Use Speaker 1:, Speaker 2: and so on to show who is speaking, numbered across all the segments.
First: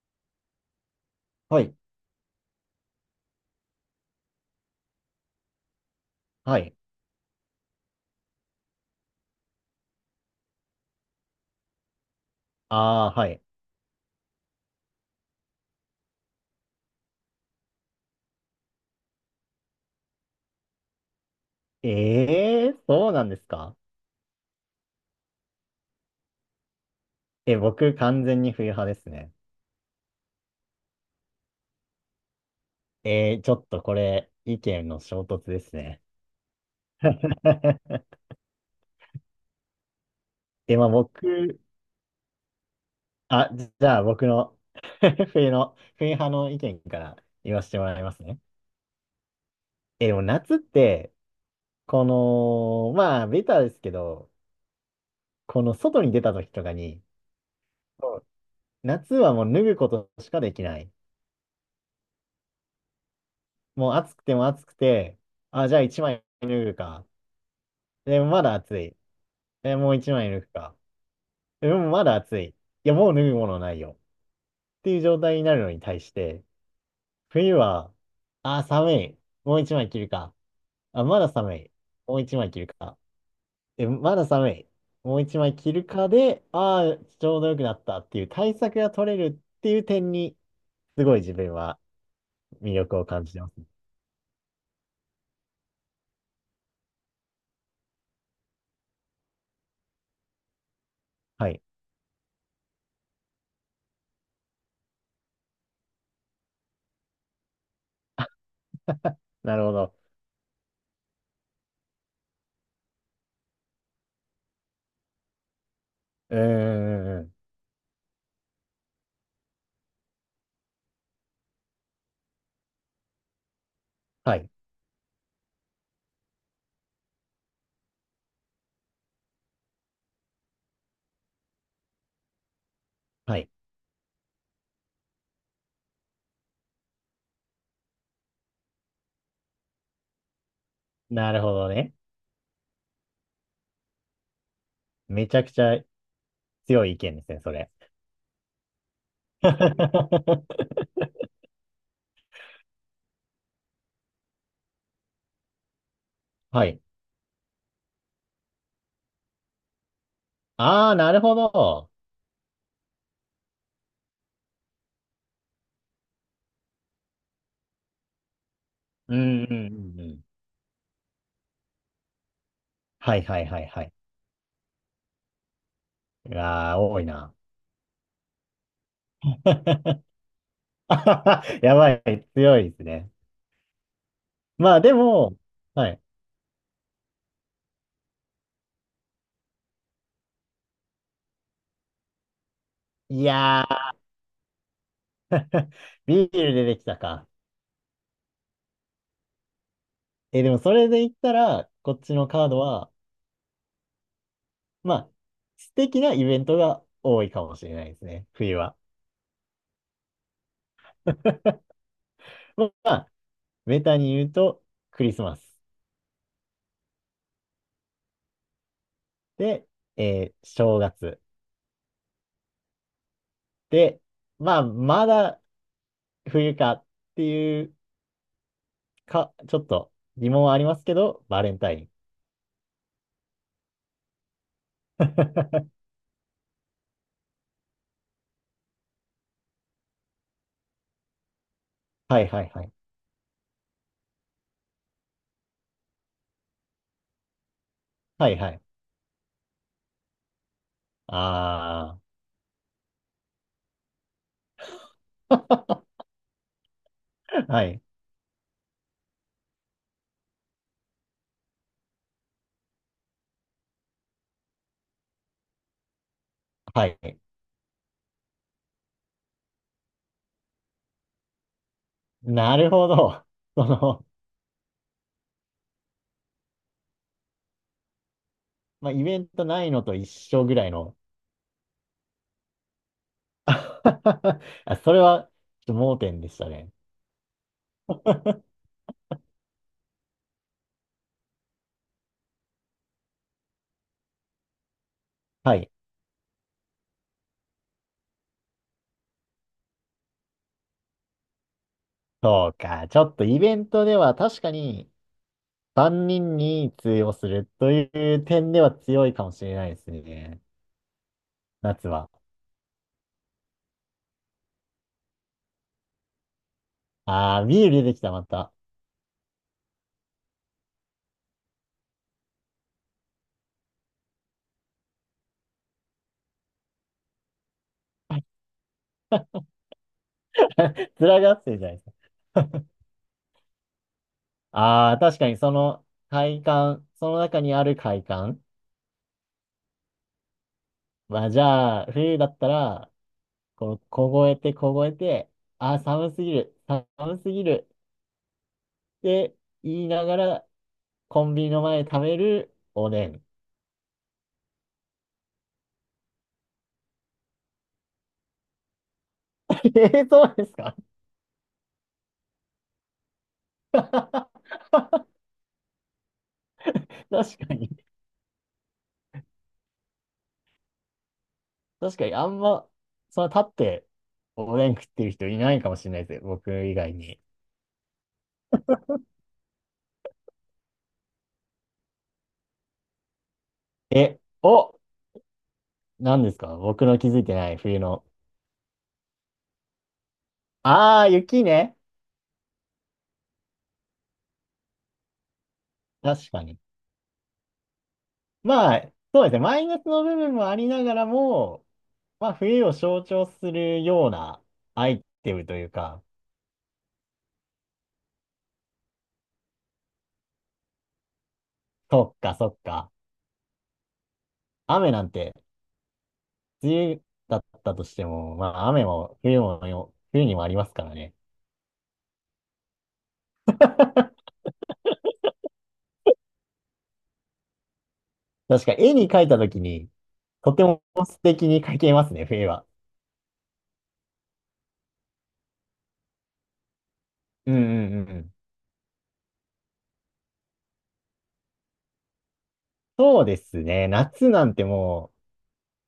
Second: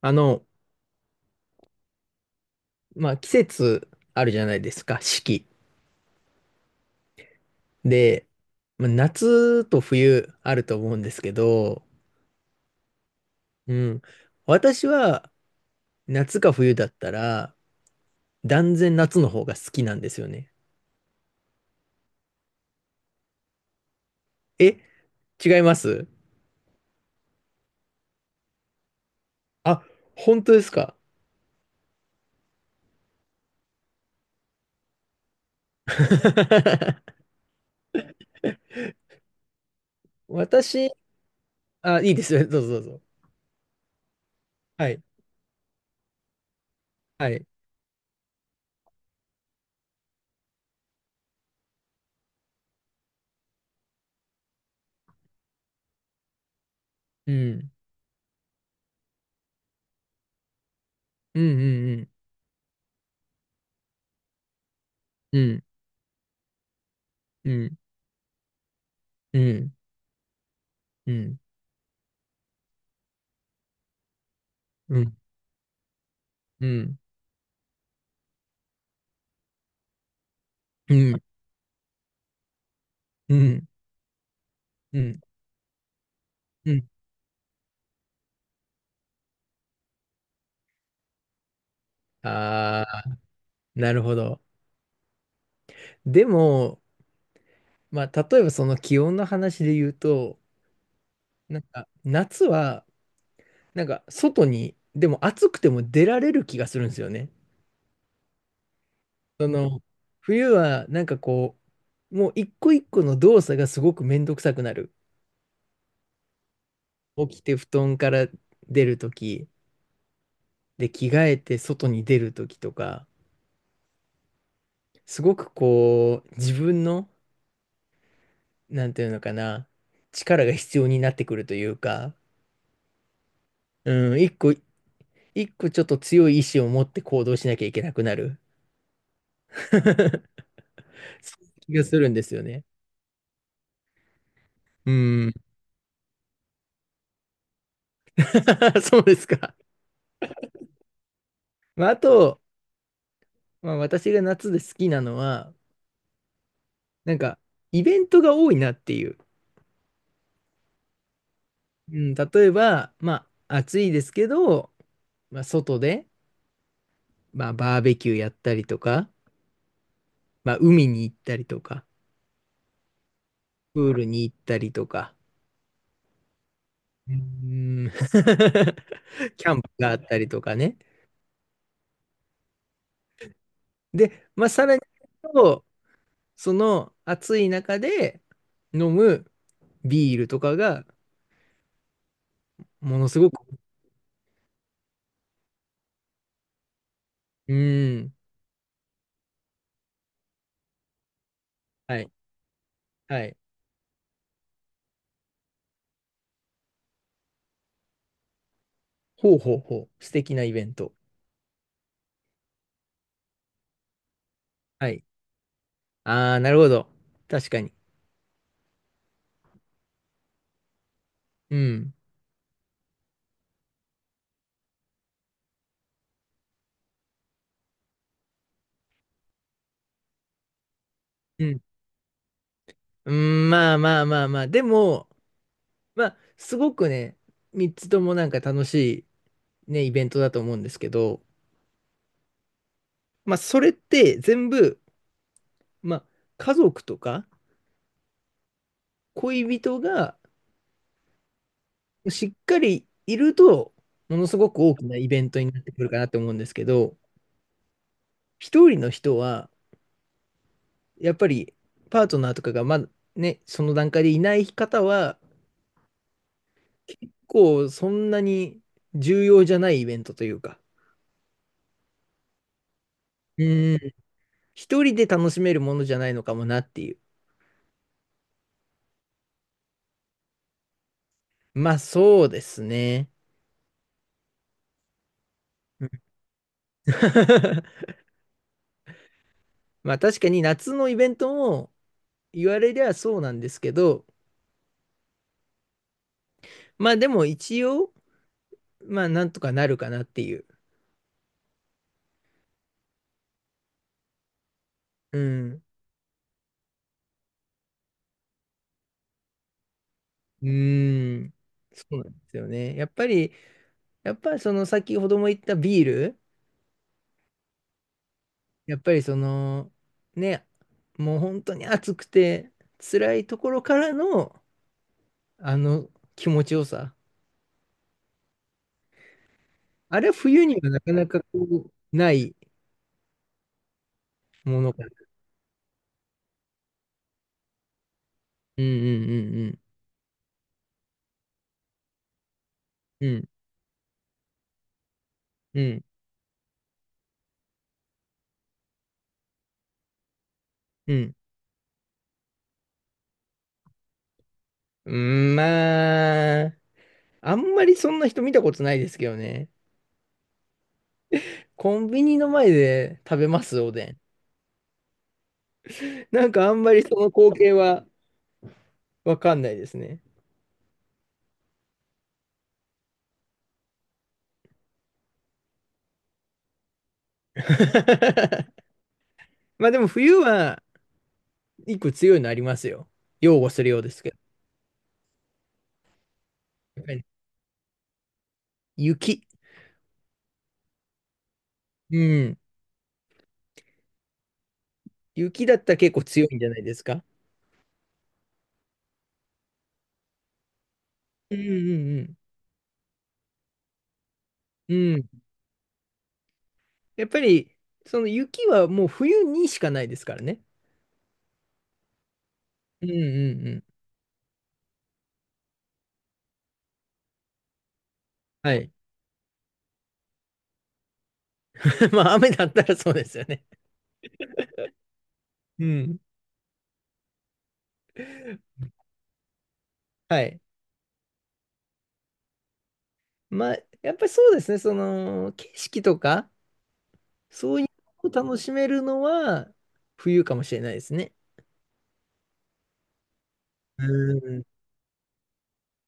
Speaker 1: あの、
Speaker 2: はい。
Speaker 1: まあ、季節あるじゃないですか、四季。
Speaker 2: はい。
Speaker 1: で、まあ、夏と冬あると思うんですけど、
Speaker 2: ああ、はい。
Speaker 1: うん。私は夏か冬だったら、断然夏の方が好きなんですよね。
Speaker 2: ええー、そうなんですか？
Speaker 1: え、違います。
Speaker 2: え、僕完全に冬派ですね。
Speaker 1: あ、本当ですか？
Speaker 2: ちょっとこれ、意見の衝突ですね。まあ
Speaker 1: 私、
Speaker 2: 僕、
Speaker 1: あ、いいですよ。どうぞどうぞ。
Speaker 2: じゃあ僕の
Speaker 1: はい。
Speaker 2: 冬派の意見から
Speaker 1: はい。
Speaker 2: 言わせてもらいますね。でも夏って、まあ、ベタですけど、この外に出た時とかに、
Speaker 1: うん。
Speaker 2: そう夏はもう脱ぐことしかできない。
Speaker 1: うんうん
Speaker 2: もう暑くても暑くて、
Speaker 1: うん。
Speaker 2: あ、じゃあ一枚脱ぐか。
Speaker 1: うん。うん。
Speaker 2: でもまだ暑い。
Speaker 1: うん。
Speaker 2: え、もう一枚抜くか。
Speaker 1: うん。
Speaker 2: でもまだ暑い。いや、もう脱ぐものないよ。ってい
Speaker 1: う
Speaker 2: う
Speaker 1: ん。
Speaker 2: 状態になるのに対して、
Speaker 1: うん。
Speaker 2: 冬は、あー、寒い。もう一枚着るか。
Speaker 1: う
Speaker 2: あ、ま
Speaker 1: ん。
Speaker 2: だ寒い。もう一枚着るか。
Speaker 1: う
Speaker 2: え、まだ寒い。も
Speaker 1: ん。
Speaker 2: う一枚着るかで、
Speaker 1: う
Speaker 2: あ
Speaker 1: ん。
Speaker 2: ーちょうど良くなったっていう対策が取れるっていう点に、すごい自分は魅
Speaker 1: あ
Speaker 2: 力
Speaker 1: あ。
Speaker 2: を感じてます。
Speaker 1: なるほど。でも、まあ、例えばその気温の話で言うと、
Speaker 2: は
Speaker 1: な
Speaker 2: い。
Speaker 1: んか夏は、なんか外に、でも暑くても出られる気がするんですよね。そ
Speaker 2: なるほ
Speaker 1: の、
Speaker 2: ど。
Speaker 1: 冬はなんかこう、もう一個一個の動作がすごくめんどくさくなる。
Speaker 2: うー
Speaker 1: 起
Speaker 2: ん。
Speaker 1: きて布団から出るとき、で、着替えて外に出るときとか、
Speaker 2: はい。
Speaker 1: すごくこう、自分の、なんていうのかな、力が必要になってくるというか、
Speaker 2: はい。
Speaker 1: うん、一個一個ちょっと強い意志を持って行動しなきゃいけなくなる。そういう
Speaker 2: なるほど
Speaker 1: 気が
Speaker 2: ね。
Speaker 1: するんですよね。うー
Speaker 2: め
Speaker 1: ん。
Speaker 2: ちゃくちゃ強い意見ですね、それ。
Speaker 1: そうですか。まあ、あと、まあ、私が夏で好きなのは、
Speaker 2: はい。
Speaker 1: なんか、イベントが多いなっていう。
Speaker 2: ああ、なるほど。
Speaker 1: うん、例えば、まあ、暑いですけど、まあ、外で、まあ、バーベキューやったりとか、
Speaker 2: うんうんうんうん。
Speaker 1: まあ、海に行ったりとか、
Speaker 2: はいはいはいは
Speaker 1: プー
Speaker 2: い。
Speaker 1: ルに行ったりとか、
Speaker 2: うわあ、多い
Speaker 1: うー
Speaker 2: な。
Speaker 1: ん キャン プがあったりとかね。
Speaker 2: やばい、強いですね。
Speaker 1: で、まあ、さ
Speaker 2: ま
Speaker 1: ら
Speaker 2: あ
Speaker 1: に
Speaker 2: で
Speaker 1: 言う
Speaker 2: も、
Speaker 1: と、
Speaker 2: はい。
Speaker 1: その暑い中で飲むビールとかがものす
Speaker 2: い
Speaker 1: ごく、
Speaker 2: やー、ビール出てきたか。
Speaker 1: うーん、
Speaker 2: え、でもそれで言ったら、こ
Speaker 1: は
Speaker 2: っ
Speaker 1: い、
Speaker 2: ちのカードは、
Speaker 1: はい。
Speaker 2: まあ、素敵なイベントが多いかもしれないですね、冬は。
Speaker 1: ほうほうほう、素敵なイベント。
Speaker 2: まあ、ベタに言うと、
Speaker 1: は
Speaker 2: ク
Speaker 1: い。
Speaker 2: リスマス。
Speaker 1: ああ、なるほど。確かに。
Speaker 2: で、正月。
Speaker 1: うん。
Speaker 2: で、まあ、まだ冬かっていうか、ちょっと疑問はありますけど、バ
Speaker 1: う
Speaker 2: レン
Speaker 1: ん。
Speaker 2: タイン。
Speaker 1: うん、まあまあまあまあ。でも、まあ、すごくね、3つともなんか楽しいね、イベントだと思うんですけど、
Speaker 2: はいはいはい。
Speaker 1: まあ、それって全部、まあ、家族とか
Speaker 2: はいはい。
Speaker 1: 恋人が
Speaker 2: あ
Speaker 1: しっかりいると、ものすごく大きなイベントになってく
Speaker 2: あ。
Speaker 1: るかな って思うんですけど、
Speaker 2: はい。
Speaker 1: 一人の人は、やっぱりパートナーとかがまだね、その段階でいない方は、
Speaker 2: は
Speaker 1: 結
Speaker 2: い。
Speaker 1: 構そんなに重要じゃないイベントというか、
Speaker 2: なるほど。
Speaker 1: う
Speaker 2: そ
Speaker 1: ん、
Speaker 2: の、
Speaker 1: 一人で楽しめるものじゃないのかもなっていう。
Speaker 2: まあ、イベントないのと一緒ぐらいの。
Speaker 1: まあそうですね。
Speaker 2: あ、それは、ちょっと
Speaker 1: うん
Speaker 2: 盲点でしたね。
Speaker 1: まあ確かに夏のイベントも言われりゃそうなんですけど、
Speaker 2: はい。
Speaker 1: まあでも一応、まあなんとかなるかなっていう。
Speaker 2: そうか。ちょっとイベントでは確かに
Speaker 1: うん。
Speaker 2: 万人にんに通用するという点では強いかもしれないですね。
Speaker 1: うーん、そ
Speaker 2: 夏
Speaker 1: うな
Speaker 2: は。
Speaker 1: んですよね。やっぱりその先ほども言ったビール、
Speaker 2: ああ、ビール出てきた、また。
Speaker 1: やっぱりその、ね、もう本当に暑くて辛いところからの、あの気持ちよさ。あれは冬にはなかなか
Speaker 2: 面がってるじゃ
Speaker 1: こ
Speaker 2: ないです
Speaker 1: う、
Speaker 2: か。
Speaker 1: ないものかな。
Speaker 2: ああ、確かにその快感、その中にある快感。
Speaker 1: うんうん
Speaker 2: まあじゃあ、冬だったら、
Speaker 1: うんうん。うん
Speaker 2: こう、凍えて凍えて、
Speaker 1: う
Speaker 2: ああ、
Speaker 1: ん
Speaker 2: 寒すぎるって言いながら、
Speaker 1: うん。
Speaker 2: コンビニの前で食べるおでん。
Speaker 1: うん、まあ、あんまりそんな人見たことないですけどね。
Speaker 2: そうですか？
Speaker 1: コンビニの前で食べます、お で
Speaker 2: 確
Speaker 1: ん。なんかあんまりその光景
Speaker 2: かに。
Speaker 1: はわかんないですね。
Speaker 2: 確かに、あんま、その立っておでん食ってる人いないかもしれないですよ。僕以外に。
Speaker 1: まあでも冬は一個強いのありますよ。擁護するようですけど。
Speaker 2: え、お、何ですか
Speaker 1: やっ
Speaker 2: 僕
Speaker 1: ぱり
Speaker 2: の
Speaker 1: ね、
Speaker 2: 気づいてない冬の？
Speaker 1: 雪。
Speaker 2: ああ、雪ね。
Speaker 1: うん。雪だったら結構強
Speaker 2: 確
Speaker 1: いん
Speaker 2: か
Speaker 1: じゃな
Speaker 2: に。
Speaker 1: いですか？
Speaker 2: まあ、そうですね。マイナスの部分もありながら
Speaker 1: うん
Speaker 2: も、
Speaker 1: うん
Speaker 2: まあ、冬を象徴するような
Speaker 1: う
Speaker 2: ア
Speaker 1: ん。う
Speaker 2: イ
Speaker 1: ん。
Speaker 2: テムというか、
Speaker 1: やっぱり、その雪はもう冬にしかないですからね。
Speaker 2: そっかそっ
Speaker 1: うん
Speaker 2: か。
Speaker 1: うんうん。
Speaker 2: 雨なんて、梅雨だったとしても、ま
Speaker 1: は
Speaker 2: あ、
Speaker 1: い。
Speaker 2: 雨も冬もよ、冬にもありますからね。
Speaker 1: まあ雨だったらそうですよね。うん。
Speaker 2: 確か、絵に描いたときに、
Speaker 1: はい。
Speaker 2: とても素敵に描けますね、冬は。
Speaker 1: まあ、やっぱりそうですね。その、景色とか、
Speaker 2: うん
Speaker 1: そ
Speaker 2: う
Speaker 1: ういう
Speaker 2: んうんう
Speaker 1: のを
Speaker 2: ん。
Speaker 1: 楽しめるのは冬かもしれないですね。
Speaker 2: そうです
Speaker 1: う
Speaker 2: ね。夏
Speaker 1: ん。
Speaker 2: なんても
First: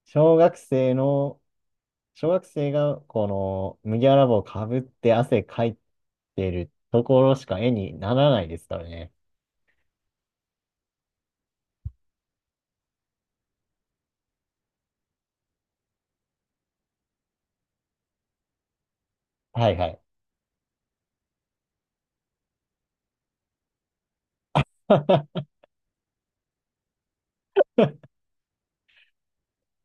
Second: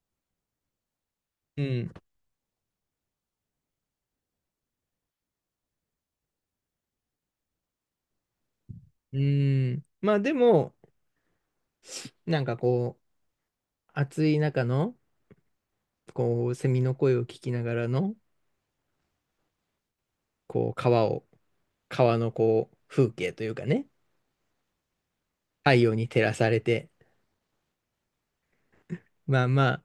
Speaker 2: う、小学生の
Speaker 1: うん。
Speaker 2: 小学生がこの麦わら帽をかぶって汗かいてるところしか絵にならないですからね。
Speaker 1: うーん。まあでも、なんかこう、暑い中の、こう、セミの声を聞きながらの、
Speaker 2: はいはい。
Speaker 1: こう、川のこう、風景というかね、太陽に照らされて、まあまあ、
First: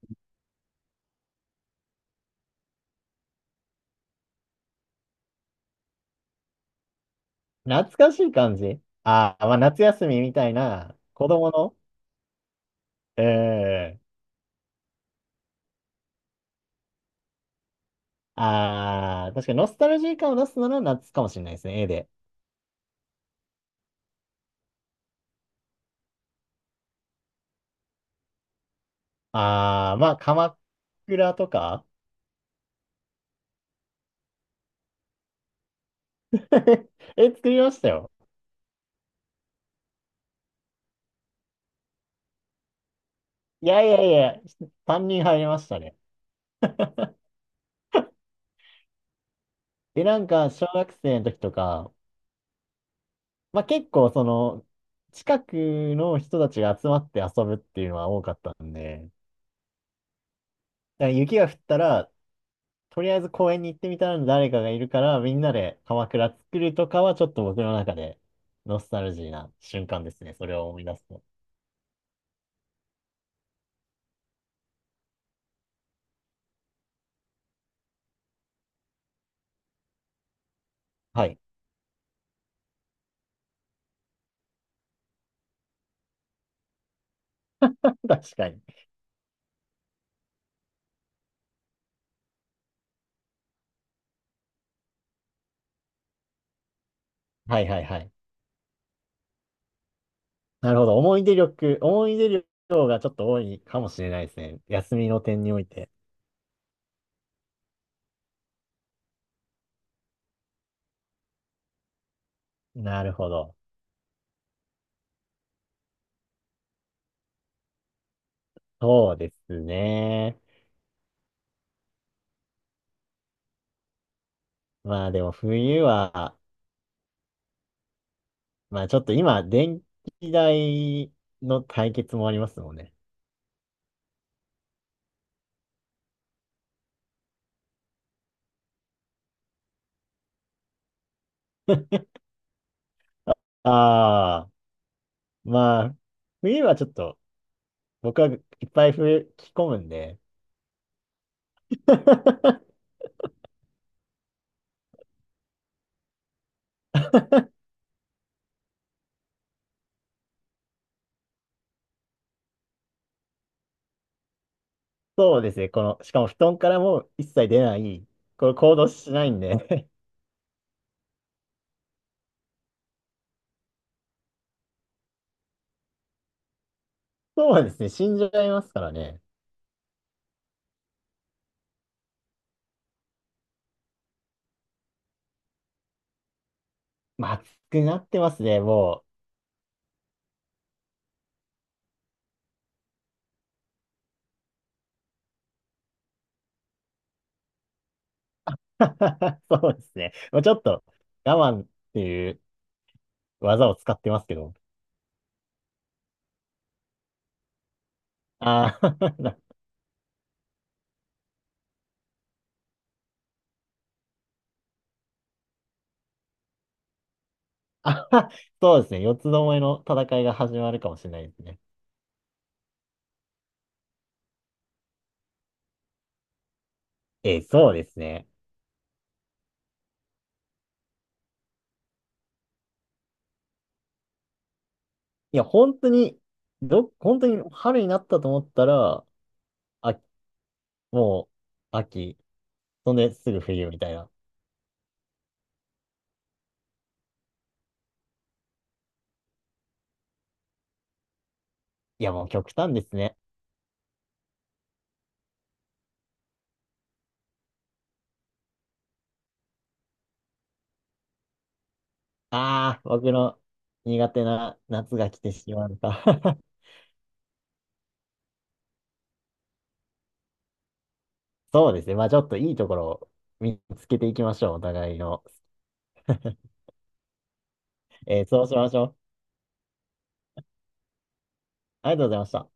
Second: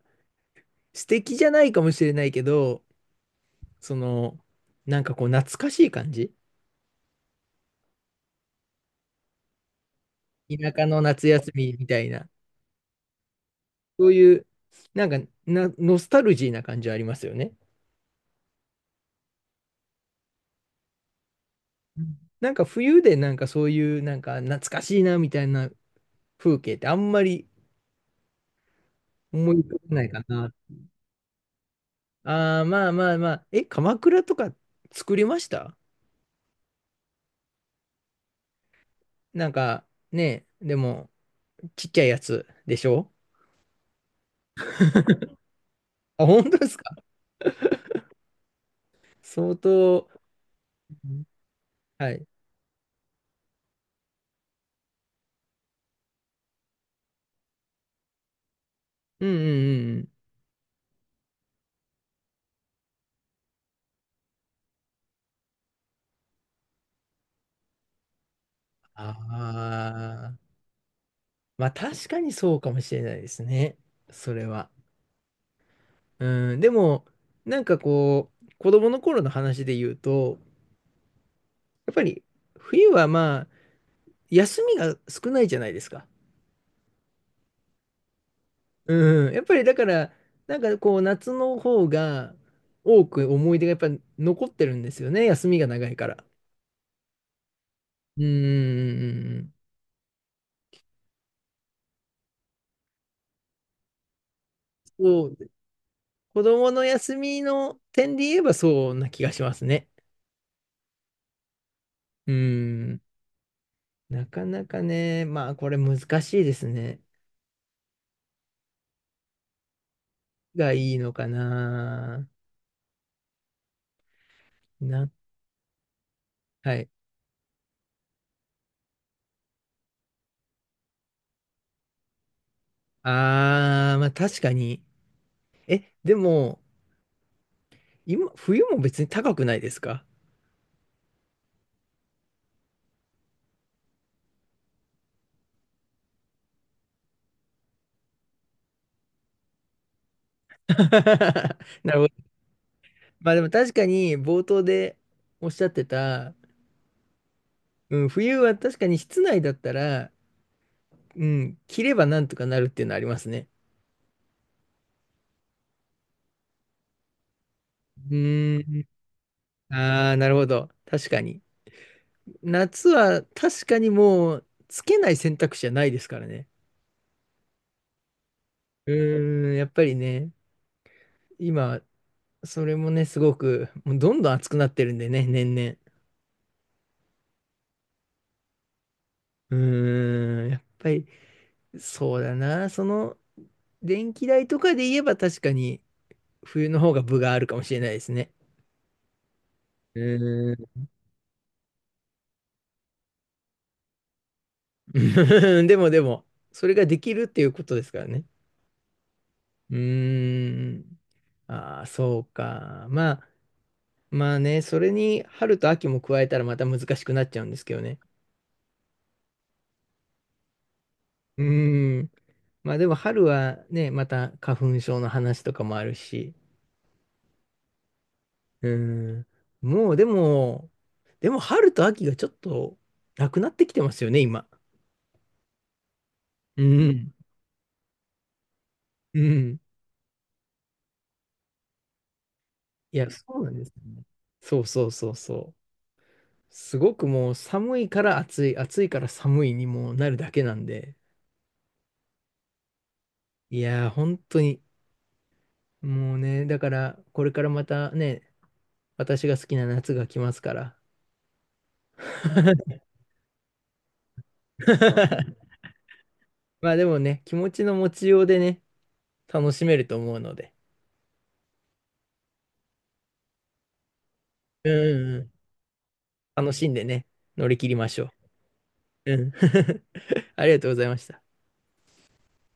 Speaker 1: 素敵じゃないかもしれないけど、その、なんかこう、懐かしい感じ
Speaker 2: 懐かしい感じ、ああー、まあ夏休みみたい
Speaker 1: 田舎
Speaker 2: な
Speaker 1: の夏
Speaker 2: 子供
Speaker 1: 休み
Speaker 2: の、
Speaker 1: みたいな、
Speaker 2: ええ、
Speaker 1: そういう、なんかな、ノスタルジーな感じはありますよね。
Speaker 2: ああー、確かにノスタルジー感を出すなら夏かもしれないですね、絵
Speaker 1: う
Speaker 2: で。
Speaker 1: ん、なんか冬でなんかそういう、なんか懐かしいなみたいな風景ってあんまり、思い浮か
Speaker 2: あ
Speaker 1: ば
Speaker 2: あ、
Speaker 1: ない
Speaker 2: まあ
Speaker 1: かな。
Speaker 2: 鎌倉とか
Speaker 1: ああ、まあまあまあ。え、鎌倉とか作りました。
Speaker 2: 絵作りましたよ。
Speaker 1: なんかね、でも、ちっちゃいやつでしょ？
Speaker 2: いやいやいや、3人入りましたね。
Speaker 1: あ、本当ですか？相
Speaker 2: で、
Speaker 1: 当、
Speaker 2: なんか小学生の時とか、
Speaker 1: はい。
Speaker 2: まあ結構その、近くの人たちが集まって遊ぶっていうのは多かったんで、
Speaker 1: うんうんうんうん。
Speaker 2: だから雪が降ったら、とりあえず公園に行ってみたら誰かがいるから、みんなで鎌倉作るとかはちょっと僕の中でノスタルジーな瞬間です
Speaker 1: あ
Speaker 2: ね。そ
Speaker 1: あ、
Speaker 2: れを思い出すと。
Speaker 1: まあ確かにそうかもしれないですね。それは。うん、でも、なんかこう、子供の頃の話で言うと、
Speaker 2: はい。
Speaker 1: やっぱり冬はまあ、休みが少ないじゃないですか。
Speaker 2: 確かに。
Speaker 1: うん、やっぱりだから、なんかこう夏の方が多く思い出がやっぱ残ってるんですよね、休みが長いから。
Speaker 2: はいはいはい。
Speaker 1: うん、
Speaker 2: なるほど。思い出力がちょっと多いかもしれないですね。休みの
Speaker 1: そう、
Speaker 2: 点において。
Speaker 1: 子供の休みの点で言えばそうな気がしますね。うん、
Speaker 2: なるほど。
Speaker 1: なかなかね、まあこれ難しいですね。
Speaker 2: そうですね。
Speaker 1: がいいのかな。
Speaker 2: ま
Speaker 1: な、
Speaker 2: あでも冬は、
Speaker 1: はい。
Speaker 2: まあちょっと今、電気代の対決もありますもんね。
Speaker 1: あー、まあ確かに。え、でも、今、冬も別に高くないですか？
Speaker 2: ああ、まあ、冬はちょっと、僕はいっぱい冬着込むんで、
Speaker 1: なるほど。まあでも確かに冒頭でおっしゃってた、うん、冬は確かに室内だったら、うん、着ればなんとかなるっていうのはありますね。
Speaker 2: そうですね、この、しかも布団からもう一切出ない、
Speaker 1: う
Speaker 2: これ
Speaker 1: ー
Speaker 2: 行
Speaker 1: ん。
Speaker 2: 動しないんで、
Speaker 1: ああ、なるほど。確かに。夏は確かにもうつけない選択肢じゃないですからね。
Speaker 2: そうですね、死んじゃいますか
Speaker 1: う
Speaker 2: らね。
Speaker 1: ーん、やっぱりね、今、それもね、すごく、もうどんどん暑くなってるんでね、年々。
Speaker 2: まあ、暑くなってますね、も
Speaker 1: うーん、やっぱりそうだな。その、電気代とかで言えば確かに冬の方が分があるかもしれないですね。
Speaker 2: う。そうですね。まあ、ちょ
Speaker 1: ー、
Speaker 2: っ
Speaker 1: う
Speaker 2: と、我慢っていう技を使ってますけど。
Speaker 1: ーん でも、それができるっていうことですからね。
Speaker 2: ああ、
Speaker 1: うーん。ああ、そうか。まあね、それに春と秋も加えたらまた難しくなっちゃうんですけど ね。
Speaker 2: あ、そうですね。四つどもえの戦いが始まるかもしれないです
Speaker 1: う
Speaker 2: ね。
Speaker 1: ーん。まあでも春はね、また花粉症の話とかもあるし、
Speaker 2: そうですね。
Speaker 1: うん。もうでも春と秋がちょっとなくなってきてますよね、今。
Speaker 2: いや、本当に、
Speaker 1: うん。
Speaker 2: 本当に春になったと思ったら、
Speaker 1: うん。
Speaker 2: あ、もう、秋。そん
Speaker 1: いや、
Speaker 2: で
Speaker 1: そ
Speaker 2: すぐ
Speaker 1: うなんで
Speaker 2: 冬
Speaker 1: す
Speaker 2: み
Speaker 1: よ
Speaker 2: たい
Speaker 1: ね。
Speaker 2: な。
Speaker 1: そうそうそうそう。すごくもう寒いから暑い、暑いから寒いにもうなるだけなんで。
Speaker 2: いや、もう極端ですね。
Speaker 1: いやー、本当に。もうね、だから、これからまたね、私が好きな夏が来ますから。
Speaker 2: ああ、僕の苦手な夏が来てし まった。
Speaker 1: まあでもね、気持ちの持ちようでね、楽しめると思うので。
Speaker 2: そうですね。まあちょっといいところを見つけていきましょう。お
Speaker 1: うん
Speaker 2: 互い
Speaker 1: うんう
Speaker 2: の。
Speaker 1: ん。楽しんでね、乗り切りましょう。
Speaker 2: えーそうしましょう。
Speaker 1: うん。ありがとうございました。
Speaker 2: ありがとうございました。